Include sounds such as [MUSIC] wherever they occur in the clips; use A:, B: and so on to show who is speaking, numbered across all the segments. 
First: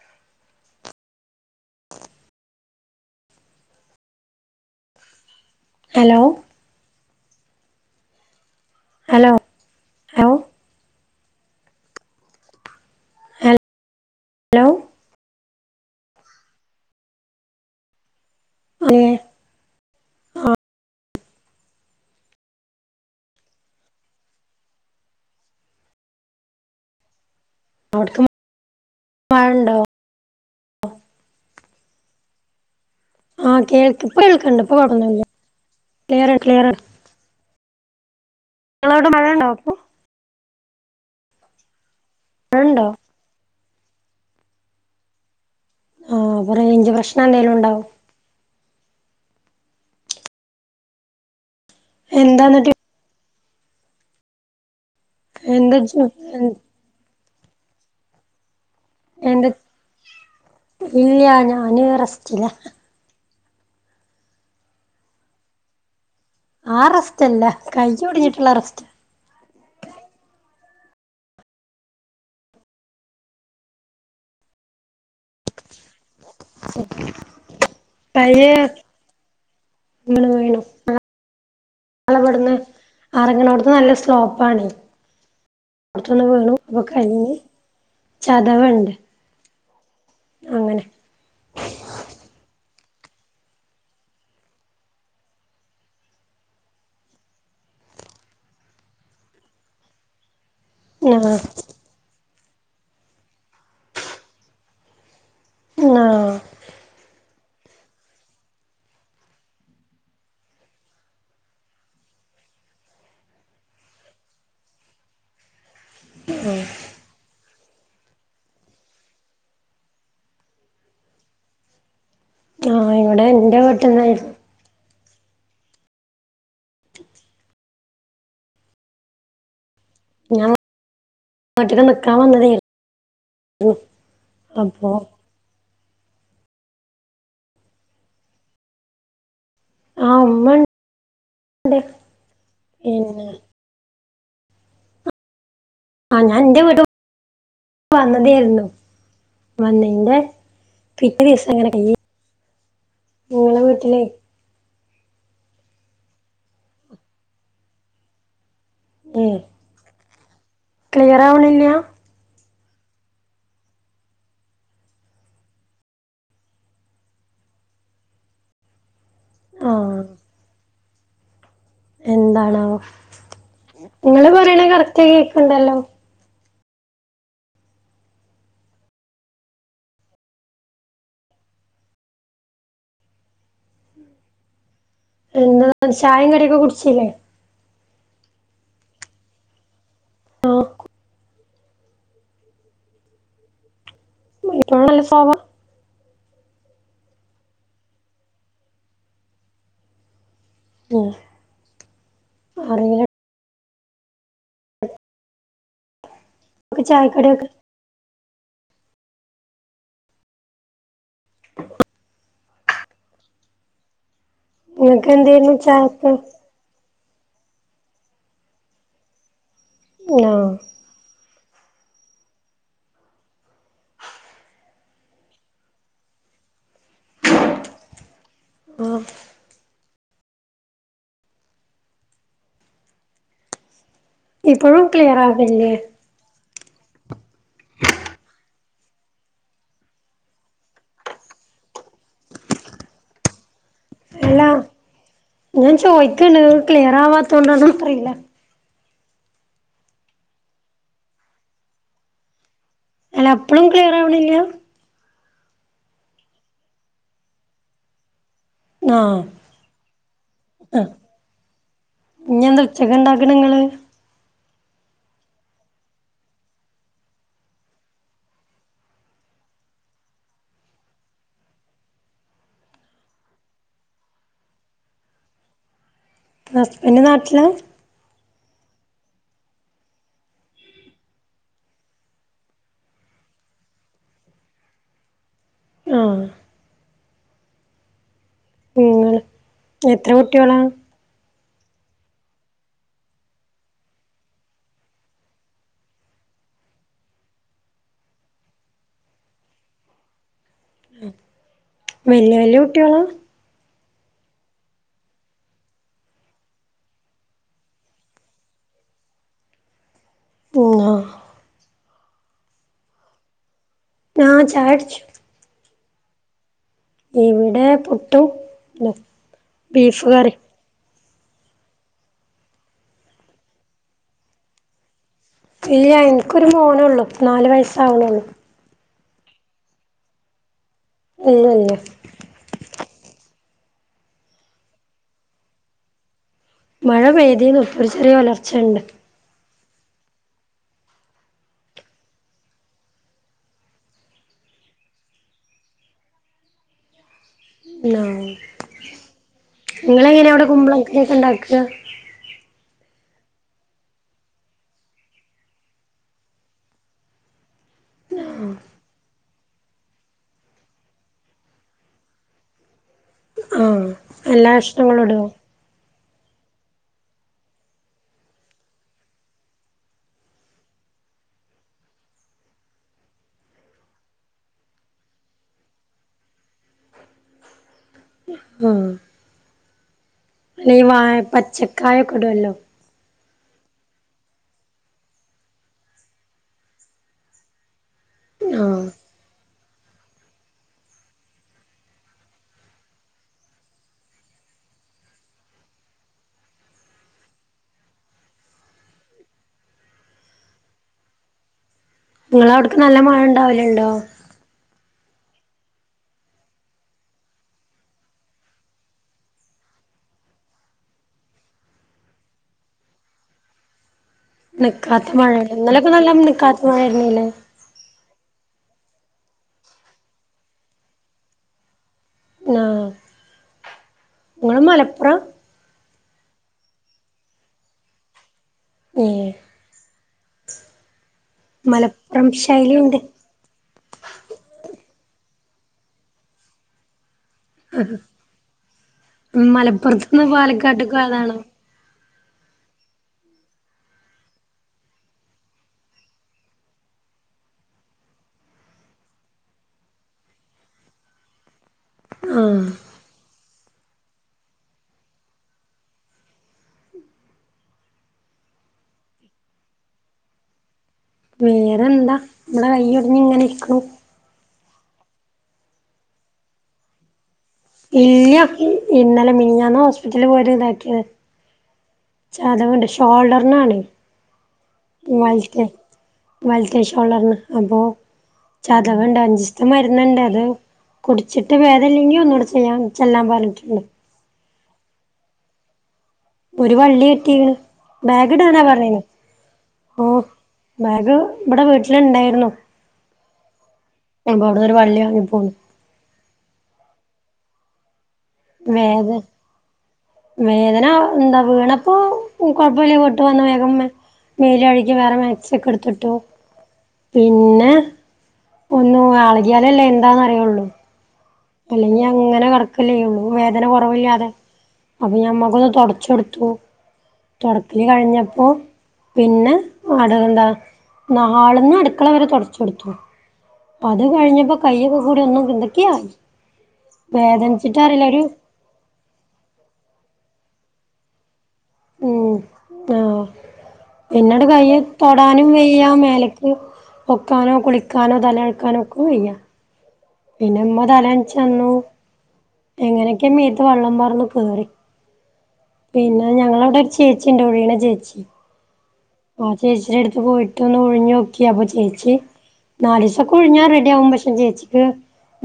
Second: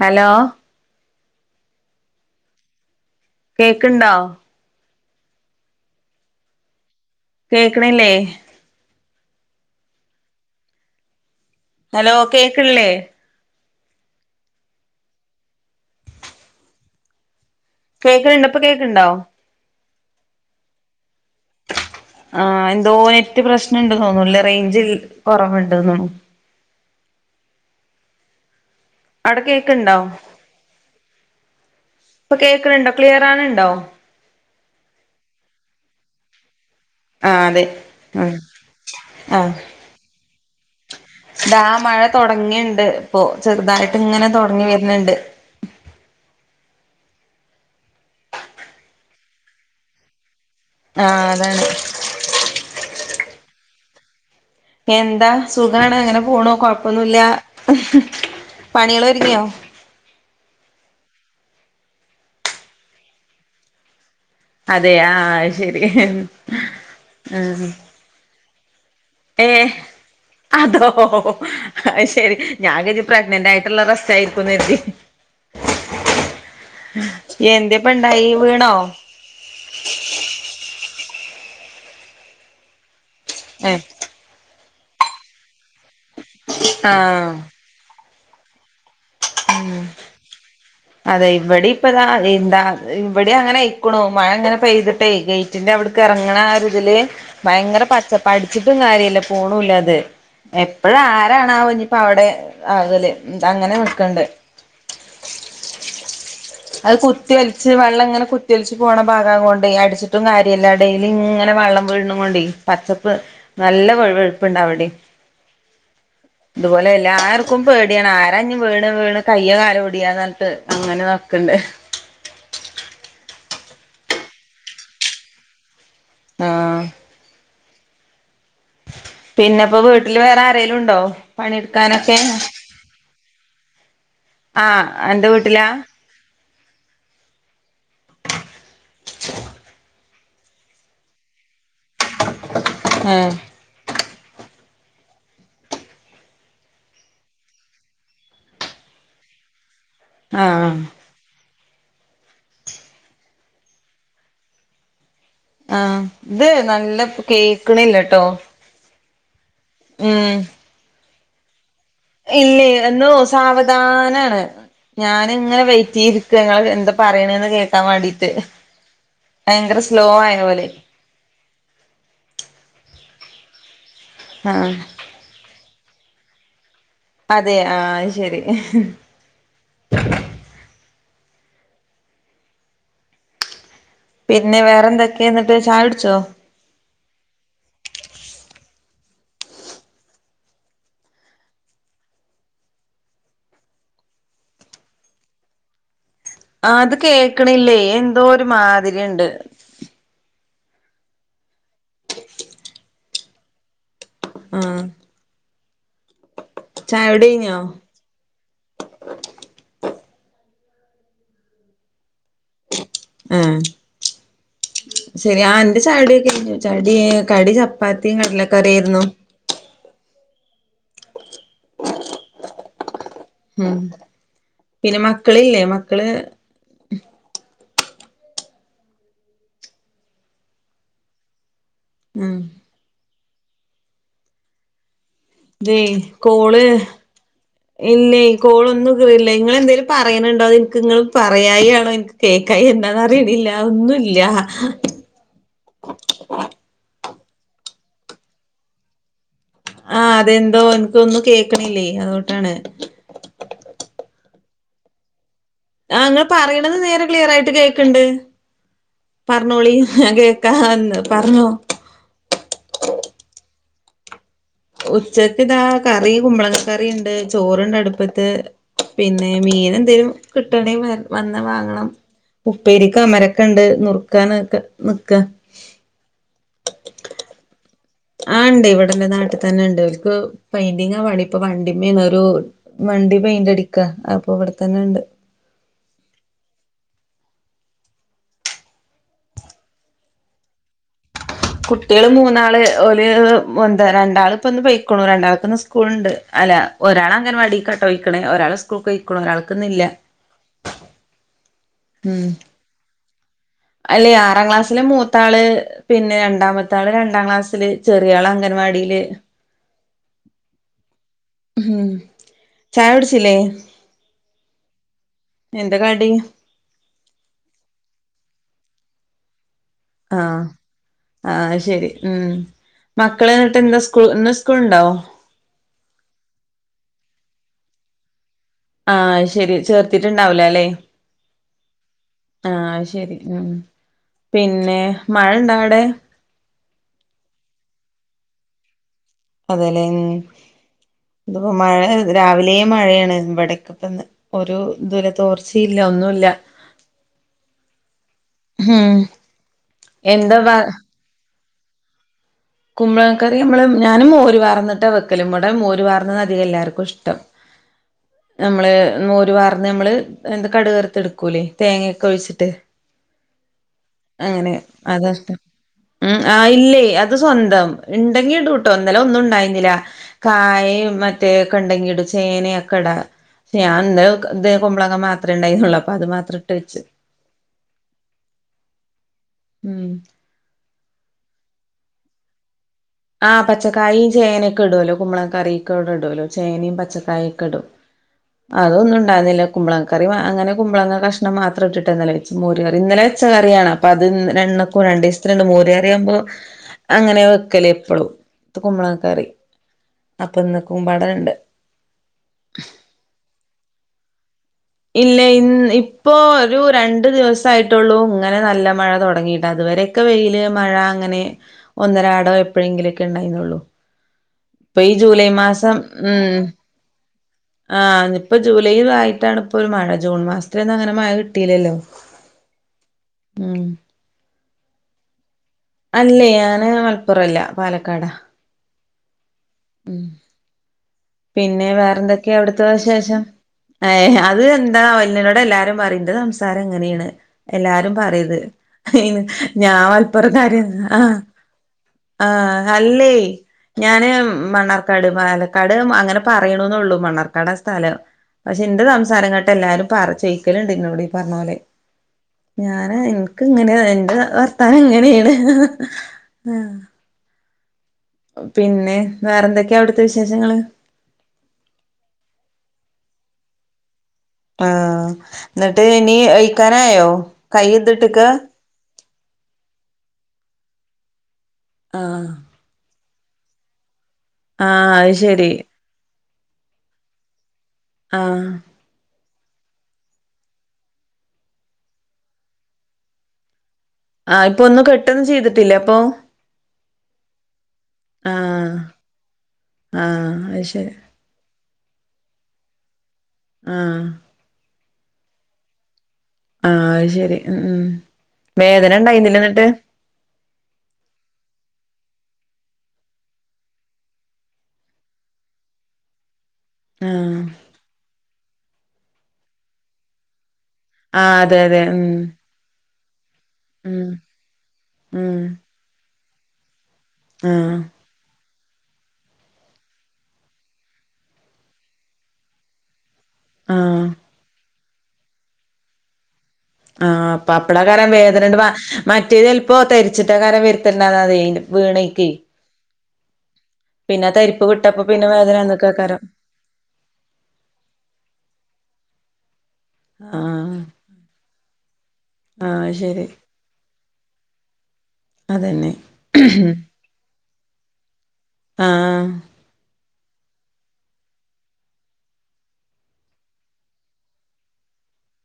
A: Hello കേക്ക്ണ്ടോ?
B: Hello
A: കേക്ക്ണില്ലേയ്
B: hello hello
A: hello കേക്ക്ൺലേ
B: ലോ
A: കേക്ക്ണ് ണ്ട് ഇപ്പൊ
B: അതെ
A: കേക്ക്ണ്ടോ?
B: ആ
A: ആഹ് എന്തോ നെറ്റ് പ്രശ്നണ്ട് തോന്നൂല്ലേറേഞ്ചിൽ കുറവുണ്ട് തോന്നുന്നു.
B: അവിട്ക്കും
A: അവടെ കേക്ക്ണ്ടോ. ഇപ്പ കേക്ക്ണ്‌ണ്ട
B: ആഹ് കേൾക്ക് ഇപ്പ കേൾക്കണ്ട്. ഇപ്പൊ കൊഴപ്പൊന്നുല്ല. ക്ലിയറാണ്‌ ക്ലിയറാണ്
A: ആഹ് അതെ ഉം
B: ഇങ്ങളവിടെ മഴ ണ്ടോ
A: ആഹ്
B: പ്പോ?
A: ദാ മഴ തൊടങ്ങിണ്ട്
B: മഴണ്ടോ
A: പ്പൊ ചെറുതായിട്ട് ങ്ങനെ തൊടങ്ങി വര്ന്ണ്ട്.
B: ആഹ്, വടെ റേഞ്ച് പ്രശ്നം എന്തേലും ണ്ടാവും.
A: ആഹ്, അതാണ്.
B: എന്താന്നട്ട്
A: എന്താ..
B: എന്താ
A: സുഖാണ് അങ്ങനെ പോണു. കൊഴപ്പൊന്നുല്ല പണിയേള് ഒരുങ്ങിയോ?
B: ഇല്യാ ഞാന് റസ്റ്റ്ലാ.
A: അതേ, ആഹ് അയ്ശരി
B: ആഹ് റെസ്റ്റല്ല കയ്യൊടിഞ്ഞിട്ട്ള്ള റസ്റ്റ
A: ഏഹ് അതോ.. അയ്ശെരി ഞാൻ കരുതി പ്രഗ്നന്റ് ആയിട്ട്ള്ള റെസ്റ്റ് ആയിരിക്കും ന്നെര്തി.
B: [INAUDIBLE]
A: എന്തേപ്പ ണ്ടായീ വീണോ.
B: വീണു, വീണു ഞങ്ങളെ വട്ന്ന് അറങ്ങ്ണോട്ത്
A: ഏ
B: നല്ല സ് സ്ലോപ്പാണേ. പുറത്തൊന്നു വീണ്. അപ്പ
A: ആഹ്
B: കയ്യിന് ചതവ്ണ്ട്.
A: ഉം അതെ ഇവടീം പ്പതാ വീണ്ടാ വടിം അങ്ങനെ അയ്ക്കുണു. മഴ ങ്ങനെ പെയ്തിട്ടേയ്, ഗെയ്റ്റിന്റെ അവിടക്ക് എറങ്ങണ ആ ഒരു തില് ഭയങ്കര പച്ചപ്പ, അടിച്ചിട്ടും കാര്യല്ല പോണൂല്ലത്. പ്പോഴ
B: ആ
A: ആരാണാവോ ഞ്ഞിപ്പവടെ ആകല്. അങ്ങനെനിക്കണ്ട്
B: ങ്ങാ
A: അത് കുത്തി ഒൽച്ച് വെള്ളം ങ്ങനെ കുത്തിഒൽച്ച് പോണ ഭാഗകോണ്ടേയ് അടിച്ചിട്ടും കാര്യല്ല. ഡെയിലി ങ്ങനെ വെള്ളം വീഴ്ണുംകൊണ്ടേയ് പച്ചപ്പ് നല്ല വഴുവഴുപ്പ് ണ്ടവിടിം.
B: [INAUDIBLE]
A: ഇതുപോലെ എല്ലാർക്കും പേടിയാണ്. ആരാഞ്ഞി വീണ് വീണ് കയ്യോ കാലോ ഒടിയാ ന്നർഞ്ഞിട്ട് അങ്ങന താ ക്ക്ണ്ട്
B: ആഹ് ഇവിടെ ന്റെ വീട്ട്ന്ന്.
A: ആഹ് പിന്നെപ്പോ വീട്ടില് വേറെ
B: ഞാൻ
A: ആരേലും ണ്ടോ
B: വീട്ടില് നിക്കാൻ
A: പണിട്ക്കാനൊക്കെ.
B: വന്നതായിരുന്നു
A: ആഹ്
B: അപ്പൊ
A: അന്റെ വീട്ടിലാ [INAUDIBLE]
B: ആ ഉമ്മ ണ്ട് പിന്നെ
A: ഏഹ്
B: ആഹ് ഞാൻ ന്റെ വീടു വന്നതേര്ന്നു. വന്നെന്റെ
A: ആഹ്
B: പിറ്റേ ദിവസം ങ്ങനെ കയ്യ് ങ്ങളെ വീട്ടില്
A: ആഹ് ഇത് നല്ല കേക്ക്ണില്ലട്ടോ?
B: ഉം-
A: ഉം-
B: ക്ലിയറാവണില്ലാ-
A: ഇല്ലേയ് എന്നോ സാവധാനാണ്- ഞാനിങ്ങനെ വെയിറ്റിയ്തിരിക്ക ങ്ങൾ എന്താ പറയണന്ന് കേൾക്കാൻ വാണ്ടീട്ട്- ഭയങ്കര
B: ആഹ്
A: സ്ലോ ആയ പോലെ.
B: എന്താണാവോ, ഇങ്ങള് പറയ്ണ
A: ആഹ്
B: കറക്റ്റ് ആയി കേൾക്ക്ണ്ടല്ലോ.
A: അതേ ആഹ് അയ്ശരി- പിന്നെ വേറെന്തൊക്കേന്നട്ട് ചായൊട്ച്ചോ?
B: ടിയൊക്കെ കുടിച്ചിലെ ആഹ് [UNINTELLIGIBLE] നല്ല സൊ
A: ആഹ് അത് കേക്കണില്ലേ എന്തോ ഒരു മാതിരിയുണ്ട്-
B: ഓഹ് -
A: [INAUDIBLE]
B: അറിയില-
A: ആഹ് - ചായ
B: ചായക്കടിയൊക്കെ
A: കുടികയിഞ്ഞോ- ആഹ്
B: നിങ്ങക്ക്
A: ശരി
B: എന്തേരുന്നു
A: ആഹ് എന്റെ
B: ചായക്ക്
A: ചായകുടികഴിന്നു- ചടി കടി ചപ്പാത്തിയും കടലക്കറിയിരുന്നു-
B: ഉവ്വാ -
A: [INAUDIBLE] മ് പിന്നെ മക്കളില്ലേ മക്കള്-
B: ഓഹ് -
A: ഉം-
B: ഇപ്പൊഴും ക്ലിയറാ-
A: ഏയ് കോള് ഇല്ലേ കോളൊന്നും- നിങ്ങള് എന്തെങ്കലും പറയണുണ്ടോ എനിക്ക്ങ്ങൾ പറയായി ആണോ എനിക്ക് കേക്കായി എന്താന്ന് അറിയണില്ല-
B: അല്ല
A: അതൊന്നുമില്ല്യാ-
B: ഞാൻ ചോദിക്കണ് ക്ലിയർ ആവാത്തോണ്ടാന്നോ അറയില്ല-
A: ആഹ് അതെന്തോ എനക്ക്ഒന്നും കേൾക്കണില്ലേ അതൂട്ടാണ്-
B: അല്ല അപ്പളും ക്ലിയറാവണില്ല്യ-
A: ആഹ് ഇങ്ങള് പറയണെത് നേരെ ക്ലിയർ ആയിട്ട് കേക്ക്ണ്ട് -
B: ആഹ്
A: പറഞ്ഞോളി ഹാഞാൻ കേൾക്കാറ്ണ്ട് പറഞ്ഞോ-
B: ഇനിയെന്ത് ഉച്ചക്ക് ഉണ്ടാക്കണേങ്ങള്-
A: ഉച്ചക്ക് ഇതാ കറി കുമ്പളങ്ങകറിണ്ട് ചോറ്ണ്ട് അട്പ്പത്ത്- പിന്നെ മീൻ എന്തേലും കിട്ടണേ വ വന്നാ വാങ്ങണം- ഉപ്പേരിക്ക് അമരക്കാണ്ട് നുറുക്കാനാട്ട് നിക്കാ-
B: ഹസ്ബൻഡ് നാട്ടിലാ-
A: ആഹ് ഇണ്ട് ഇവിടെന് നാട്ടിൽ തന്നെ ഉണ്ട് ഇവർക്ക് പെയിന്റിങ്ങാ പണി ഇപ്പൊ വണ്ടിമ്മേന്നൊരു- വണ്ടി പെയിന്റ് അടിക്കാ അപ്പൊ ഇവിടെത്തന്നെണ്ട്-
B: ആഹ് - അങ്ങനെ എത്ര കുട്ടികളാ-
A: കുട്ടികള് മൂന്നാള് ഓല് രണ്ടാള് ഇപ്പ ഒന്ന് പൊയക്കണു രണ്ടാൾക്ക്ന്ന് ഉസ് സ്കൂള്ണ്ട് അല്ല ഒരാളങ്ങനവാടിക്കാ പോയിക്കണേ ഒരാളെ സ്കൂൾക്ക് പോയ് ഒരാൾക്ക്ന്ന്ല്ല-
B: വല്ല്യ വല്ല്യ കുട്ടികളാ-
A: അല്ലേ ആറാം ക്ലാസ്സിലെ മൂത്താള് പിന്നെ - രണ്ടാമത്താള് രണ്ടാം ക്ലാസ്സില് ചെറിയാള് അംഗൻവാടീല്-
B: ആഹ്
A: മ്ഹ് ചായ കുടിച്ചില്ലേ-
B: ആഹ് ചായകുടിച്ചു-
A: എന്താ കടി-
B: ഇവിടെ പുട്ടും ബീഫ് കറി
A: ആഹ് അഹ്ആഹ് ശരി. ഉം മക്കള് [UNINTELLIGIBLE] ന്ന് സ്ക്കൂൾ ഇന്ന് സ്കൂൾ ണ്ടൊ?
B: ഇല്ല്യ. ൻക്കൊരു മോനൊള്ളൂ. നാല് വയസ്സവ്ണൊള്ളൂ
A: ആഹ് ശരി. ചേർത്തിട്ട്ണ്ടാവൂലാ ല്ലെ?
B: ഇല്ല ഇല്ല്യ
A: ആഹ് ശരി. ഉം പിന്നെ മഴണ്ടാടേ?
B: മഴ പെയ്തിന്ന് ഒര് ചെറിയ ഒലർച്ചണ്ട്.
A: അതെലേ. തോം മഴേ രാവിലേ മഴേണ്. വടെക്ക പ്പ ഒരു ത് രെ തോർച്ചയില്ല. ഒന്നുല്ല
B: ന്നാ.
A: ഉം
B: ങ്ങളെങ്ങനെയാ
A: എന്താ
B: അവടെ
A: വ
B: കുമ്പള കേക്ക് ണ്ടാക്കാ
A: കുമ്പളങ്ങക്കറി അമ്മള് ഞാനും മോര് പാർന്ന്ട്ടാ വെക്കല്. മ്മടെ മോര്പാർന്നതാ അതിക എല്ലാർക്കും ഇഷ്ടം
B: ന്നാ
A: നമ്മള് മോരു പാർന്ന് അമ്മള് എന്ത് കടുക് വർത്ത് ട്ക്കൂലേ തേങ്ങ ഒക്കെ ഒഴിച്ചിട്ട്.
B: ആഹ് എല്ലാ
A: അങ്ങനെ
B: കഷ്ണങ്ങളും ഇടോ
A: അതാഷ്ടം. ഉം അഹാ ഇല്ലേ ത് സ്വന്തം. ഇണ്ടെങ്കി ഇടുംട്ടോ. ഇന്നലെ ഒന്നുംണ്ടായിന്നിലാ കായിം മറ്റേ ക്കെണ്ടെങ്കിടും. ചേന യെക്കടാ ഞാൻ ന്നലെക്കെ ത് കുമ്പളങ്ങ മാത്രേ ണ്ടായിര്ന്നുള്ളൂ അപ്പൊ അത് മാത്രം ട്ട് വെച്ച്.
B: ആഹ്
A: ഉം
B: അല്ല ഈ വാഴ പച്ചക്കായക്കെ ഇ ടൊല്ലൊ.
A: ആഹ് പച്ചക്കായിം, ചേനക്കെ ഇ ടൊലൊ. കുമ്പളക്കറീക്ക് ഔടെ ഇ ടൊലൊ. ചേനിം, പച്ചക്കായക്കെ ഇടും.
B: ആഹ്
A: അതൊന്നുൺ ണ്ടാര്ന്നില്ല. കുമ്പളങ്ങക്കറി വ അങ്ങനെ കുമ്പളങ്ങ കഷ്ണം മാത്രം ഇട്ട്ട്ട് ഇന്നലെ വെച്ച്. മോര് കറി ന്നലെ വെച്ചറിയാണ്. അ പ്പത് ൺ എണ്ണക്കും രണ്ടീസ്ത്ത്ന് ണ്ട്. മോര് കറിയാമ്പോ അങ്ങനെ വെക്കല്. പ്പളും. ത്ത് കുമ്പളങ്ങക്കറി. അപ്പൊന്നക്കുംപാടെണ്ട്.
B: ങ്ങളവ്‌ട്ക്ക് നല്ല മഴ ണ്ടാവല്ണ്ടോ?
A: ഇല്ല. ഇന്ന് ഇപ്പോ ഒരു രണ്ട് ദിവസായിട്ടുള്ളൂ ങ്ങനെ നല്ല മഴ തൊടങ്ങീട്ട്. അതുവരെ ക്കെ വെയില്, മഴ അങ്ങനെ ഒന്നരാടൊ എപ്പോഴെങ്കിലെക്കെ ണ്ടായിന്നൊള്ളു.
B: ന്നിക്കാത്ത മഴല്ലേ. ഇന്നാലൊക്കെ നല്ല ന്നിക്കാത്ത മഴായിരുന്നില്ലേ?
A: ആഹ്. ന്ന് പ്പൊ ജൂലൈ ആയിട്ടാണ് പ്പൊരു മഴ. ജൂൺ മാസത്തിലൊന്നങ്ങനെ മഴ കിട്ടീലല്ലോ. ഉം
B: ങ്ങള്! ! ! ! ! ! !
A: അല്ലേയ് ഞാന്! ! ! ! ! ! !
B: ഏഹ്
A: ഉം. പിന്നെ
B: മലപ്പുറം
A: വേറെന്തൊക്കെ അവി ട്ത്തെ
B: ശൈലിയുണ്ട്
A: വശേഷം ഏഹേ അത് എന്താവോ [UNINTELLIGIBLE] ട് എല്ലാരും പറിം. ന്റെ സംസാരം ഇങ്ങനേണ്. എല്ലാരും പറിംത്. ഞാൻ! ! ! ! !
B: മലപ്പുറത്തുന്ന് ! !
A: ആണ്.
B: പാലക്കാട്ട്ക്ക്
A: ആഹ്
B: പോയതാണോ
A: ആഹ്. അല്ലേയ് ഞാന് മ് ! ! ! ! ! ! ! പക്ഷെ ന്റെ സംസാരം കേട്ടാ എല്ലാരും പറ ചൊയ്ക്കല്ണ്ട് ന്നോട്. ഈ പർഞ്ഞ പോലെ
B: ആഹ്
A: ഞാന് ഇൻക്ക് ഇങ്ങനേ [UNINTELLIGIBLE] ന്റെ സ വർത്താനം ഇങ്ങനേണ്. ഹാ പിന്നെ വേറെന്തൊക്കെ അവ്ട്ത്തെ വിശേഷങ്ങള്
B: വേറെന്താ വടെ കൈയ്യൊട്ഞ്ഞ് ങ്ങനെ ഇര്ക്കും
A: ആഹ്. ന്ന്ട്ട് ഇനി അഴിക്കാനായോ?
B: ഇല്ല്യ. ഇന്നലെ. മി ഞ്ഞഞ്ഞാന്നാ ഹോസ്പിറ്റല് പോയത് ഇതാക്കിയെ
A: ആഹ്
B: അതുകൊണ്ട് ഷോൾഡർനാണ്
A: ആഹ് അത് ശരി
B: വൽത്തെ വൽത്തെ ഷോളർന് അപ്പോ
A: ആഹ്
B: ചതവ്ണ്ട് അഞ്ചിസ്ത്തെ മരുന്നുണ്ട് അത് കുടിച്ചിട്ട് ബേദല്ലെങ്കിൽ ഒന്നുടെ ചെയ്യാൻ ചെല്ലാൻ പറഞ്ഞിട്ടുണ്ട്.
A: ആഹ് ഇപ്പൊ ഒന്നും കെട്ടൊന്നും ചെയ്തിട്ടില്ല അപ്പൊ?
B: ഒരു വള്ളി കെട്ടീണ്. ബാഗ്ടാനാ
A: ആഹ്
B: പറഞ്ഞേ. ഓഹ്
A: ആഹ് അത് ശരി
B: ബാഗ് ബടെ വീട്ടില് ഇണ്ടായിരുന്നു.
A: ആഹ്
B: അപ്പ അവ്ട്ന്നൊരു വള്ളിയാങ്ങി പോന്ന്
A: ആഹ് അയ് ശരി ഉം ഉം വേദന
B: മേഗ്
A: ഉണ്ടായിരുന്നില്ലേ എന്നിട്ട്
B: വേദന ന്ത വീണപ്പോ കൊഴപ്പല്ല്യ വീട്ട് വന്ന് വേഗം മെ മേല് അഴികി വേറെ മാക്സി ഒക്കെ ഇടുത്തിട്ടു
A: ആഹ്
B: പിന്നെ ഒന്നു വാളകിയാലല്ലേ എന്താന്ന് അറിയുള്ളൂ.
A: ആഹ് അതെ അതെ
B: അല്ലെങ്കി
A: ഉം
B: അങ്ങനെ കെട് ക്കല്ലേയുള്ളൂ വേദന
A: ഉം
B: കൊറവില്ലാതെ. അപ്പൊ ഞാൻ
A: ഉം
B: മൊഖൊന്ന് തൊടച്ചൊടുത്തു
A: ആഹ്
B: തൊടക്കല് കഴിഞ്ഞപ്പോ പിന്നെ വാടകെന്താ ന്നാള്ന്ന് അട്ക്കള വരെ തൊടച്ചൊടുത്തു.
A: ആഹ്
B: അത് കഴിഞ്ഞപ്പോ കയ്യൊക്കെ കൂടി ഒന്നും ക് എന്തെക്കേ ആയി
A: ആഹ് പ്പാപ്ള ളറിയാൻ വേദനണ്ട് വ മറ്റേത് ചെൽപ്പോ തെരിച്ചിട്ട് കാരം വരുത്തൽന്നാതതെയ് വീണയ്ക്കെ
B: ഉം ആഹ് പിന്നണ്ട്
A: തരിപ്പ്
B: കയ്യ്
A: വിട്ടപ്പോ പിന്നെ
B: തൊടാനും
A: വേദന
B: വെയ്യ
A: വന്നക്കാക്കാരം
B: മേലക്ക് പൊക്കാനോ കുളിക്കാനോ തല നനക്കാനോ ഒക്കു വയ്യാ പിന്നെ ഉമ്മ
A: ആഹ്
B: തലൻച്ചന്നു.
A: ആഹ് ശരി
B: എങ്ങനൊക്കെ മീ ത്ത് വെള്ളം പാർന്ന് കേറി.
A: അതന്നെ
B: പിന്നെ ഞങ്ങളവിടെ ഒരു ചേച്ചി ഇണ്ട് ഉഴിയണ ചേച്ചി
A: ആഹ്
B: ആ ചേച്ചിടെ അടുത്ത് പോയിട്ട് ഒന്ന് ഉഴിഞ്ഞോക്കി അപ്പൊ ചേച്ചി നാലിസൊക്കെ ഉഴിഞ്ഞാ റെഡി ആവും പക്ഷേ ചേച്ചിക്ക്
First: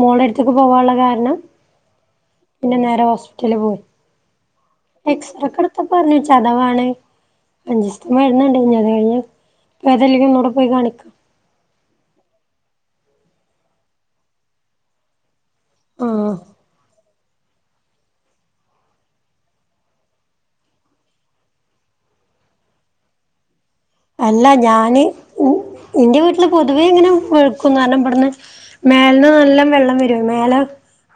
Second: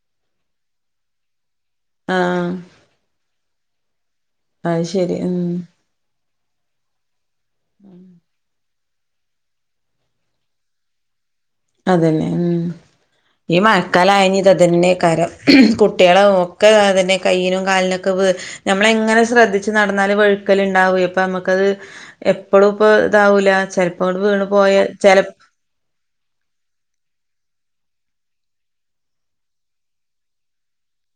B: മോളട്ത്ത്ക്ക് പോവാള്ള കാരണം
A: ആഹ്
B: പിന്നെ നേരെ ഹോസ്പിറ്റല് പോ.
A: അത് ശരി ഉം
B: എക്സ്റക്കെട്ത്തപ്പർഞ്ഞ് ചതവാണ്. അഞ്ചിസ്ത് ന് മരുന്ന്ണ്ട് ഇഞ് അത് കഴിഞ് ഭേദല്ലെങ്കി ഒന്നൂടെ പോയി കാണിക്ക
A: അതന്നെ ഉം ഈ മഴക്കാലായ ഞിതതന്നെ കാരം കുട്ടികളൊ
B: ആഹ്
A: ഒക്കെ അതെന്നെ കൈയ്യിനും കാലിനൊക്കെ വ് ഞമ്മള് എങ്ങനെ ശ്രദ്ധിച്ച് നടന്നാലും വഴുക്കൽ ഇണ്ടാവേ ഇപ്പ മ്മുക്കത് എപ്പളും ഇപ്പോ താവൂല ചെൽ
B: അല്ല ഞാന് ഉം ഇന്റെ വീട്ടില് പൊതുവേ ഇങ്ങനെ വഴുക്കും കാരണം ഇവിടുന്ന് മേൽന്ന് നല്ലം വെള്ളം വരെ മേലെ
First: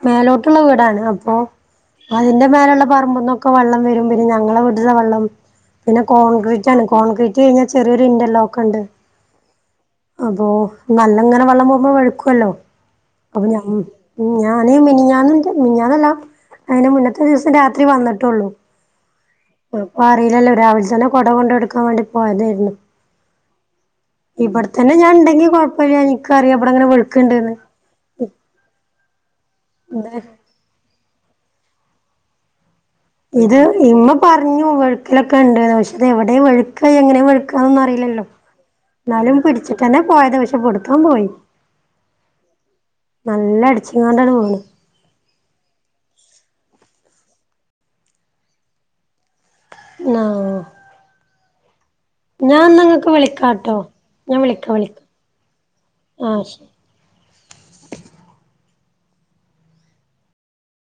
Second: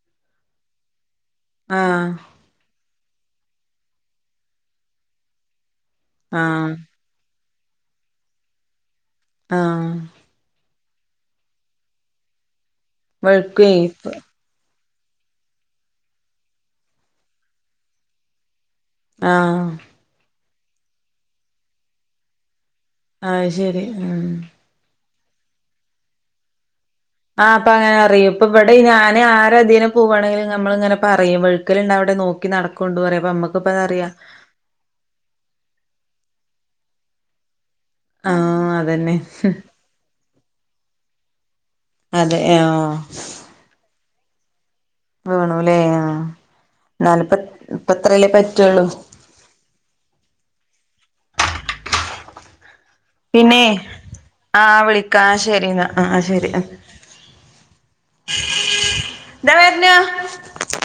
B: മേലോട്ടുള്ള വീടാണ് അപ്പൊ
A: ആഹ്
B: ഇന്റെ മേലള്ള പറമ്പുന്നൊക്കെ വെള്ളം വരും പിന്നെ ഞങ്ങളെ വീടുത്തെ വെള്ളം പിന്നെ കോൺക്രീറ്റ്
A: ആഹ്
B: ആണ് കോൺക്രീറ്റ് കഴിഞ്ഞാ ചെറിയൊരു ഇന്റർലോക്ക് ഇണ്ട്
A: ആഹ്
B: അപ്പൊ നല്ലങ്ങനെ വെള്ളം പോവുമ്പോ വഴുക്കല്ലോ അപ്പൊ ഞം
A: വഴുക്കുവേ ഇപ്പ
B: ഉം ഞ ഞാന് മിനിഞ്ഞാന്ന് ൻ്റെ മിനിഞ്ഞാന്നല്ലാ അയിന് മുന്നത്തെ ദിവസം രാത്രി വന്നിട്ടൊള്ളൂ.
A: ആഹ്
B: ഇപ്പൊ അറിയില്ലല്ലോ രാവിൽ തന്നെ കൊട കൊണ്ടൊടുക്കാൻ വേണ്ടി പോയതേയിരുന്നു.
A: ആഹ് ശരി ഉം
B: തന്നെ ഞാൻ ഇണ്ടെങ്കി കൊഴപ്പല്ല്യ നിക്ക് അറിയാം ഇവടെ ഇങ്ങനെ വഴ്
A: ആഹ് അപ്പൊ അങ്ങനെ അറിയും ഇപ്പൊ ഇവടെ ഞാന് ആര് തിന്
B: ഇത്
A: പോവാണെങ്കിലും നമ്മളിങ്ങനെ പറ യും വഴുക്കലുണ്ടവിടെ നോക്കി നടക്കൊണ്ട് പറയാം
B: ഇത് ഇമ്മ പറഞ്ഞു വെഴുക്കലൊക്കെ ഇണ്ട്ന്ന് പക്ഷെ തെവിടെ വെഴുക്ക എങ്ങനെയാ വെഴുക്കന്നൊന്നും അറിയി ലല്ലോ
A: ആഹ് അതന്നെ
B: ന്നാലും പിടിച്ചിട്ടന്നെ പോയത് പഷേ പിടുത്തം പോയി
A: അതെ ആഹ്
B: നല്ല അടിച്ചങ്ങാണ്ടണ്ട് വീണ്
A: വീണൂല്ലേ ആഹ് ന്നാലും പ്പ ഇപ്പത്രല്ലേ പറ്റിള്ളൂ
B: ന്നാഹ് ഞാൻ ന്ന ഇങ്ങക്ക്
A: പിന്നെ
B: വിളിക്കാട്ടോ ഞാൻ വിളിക്കാം
A: ആഹ്
B: വിളിക്കാ
A: ശരി എന്നാ
B: ആഹ് ശരി
A: താ വരുനു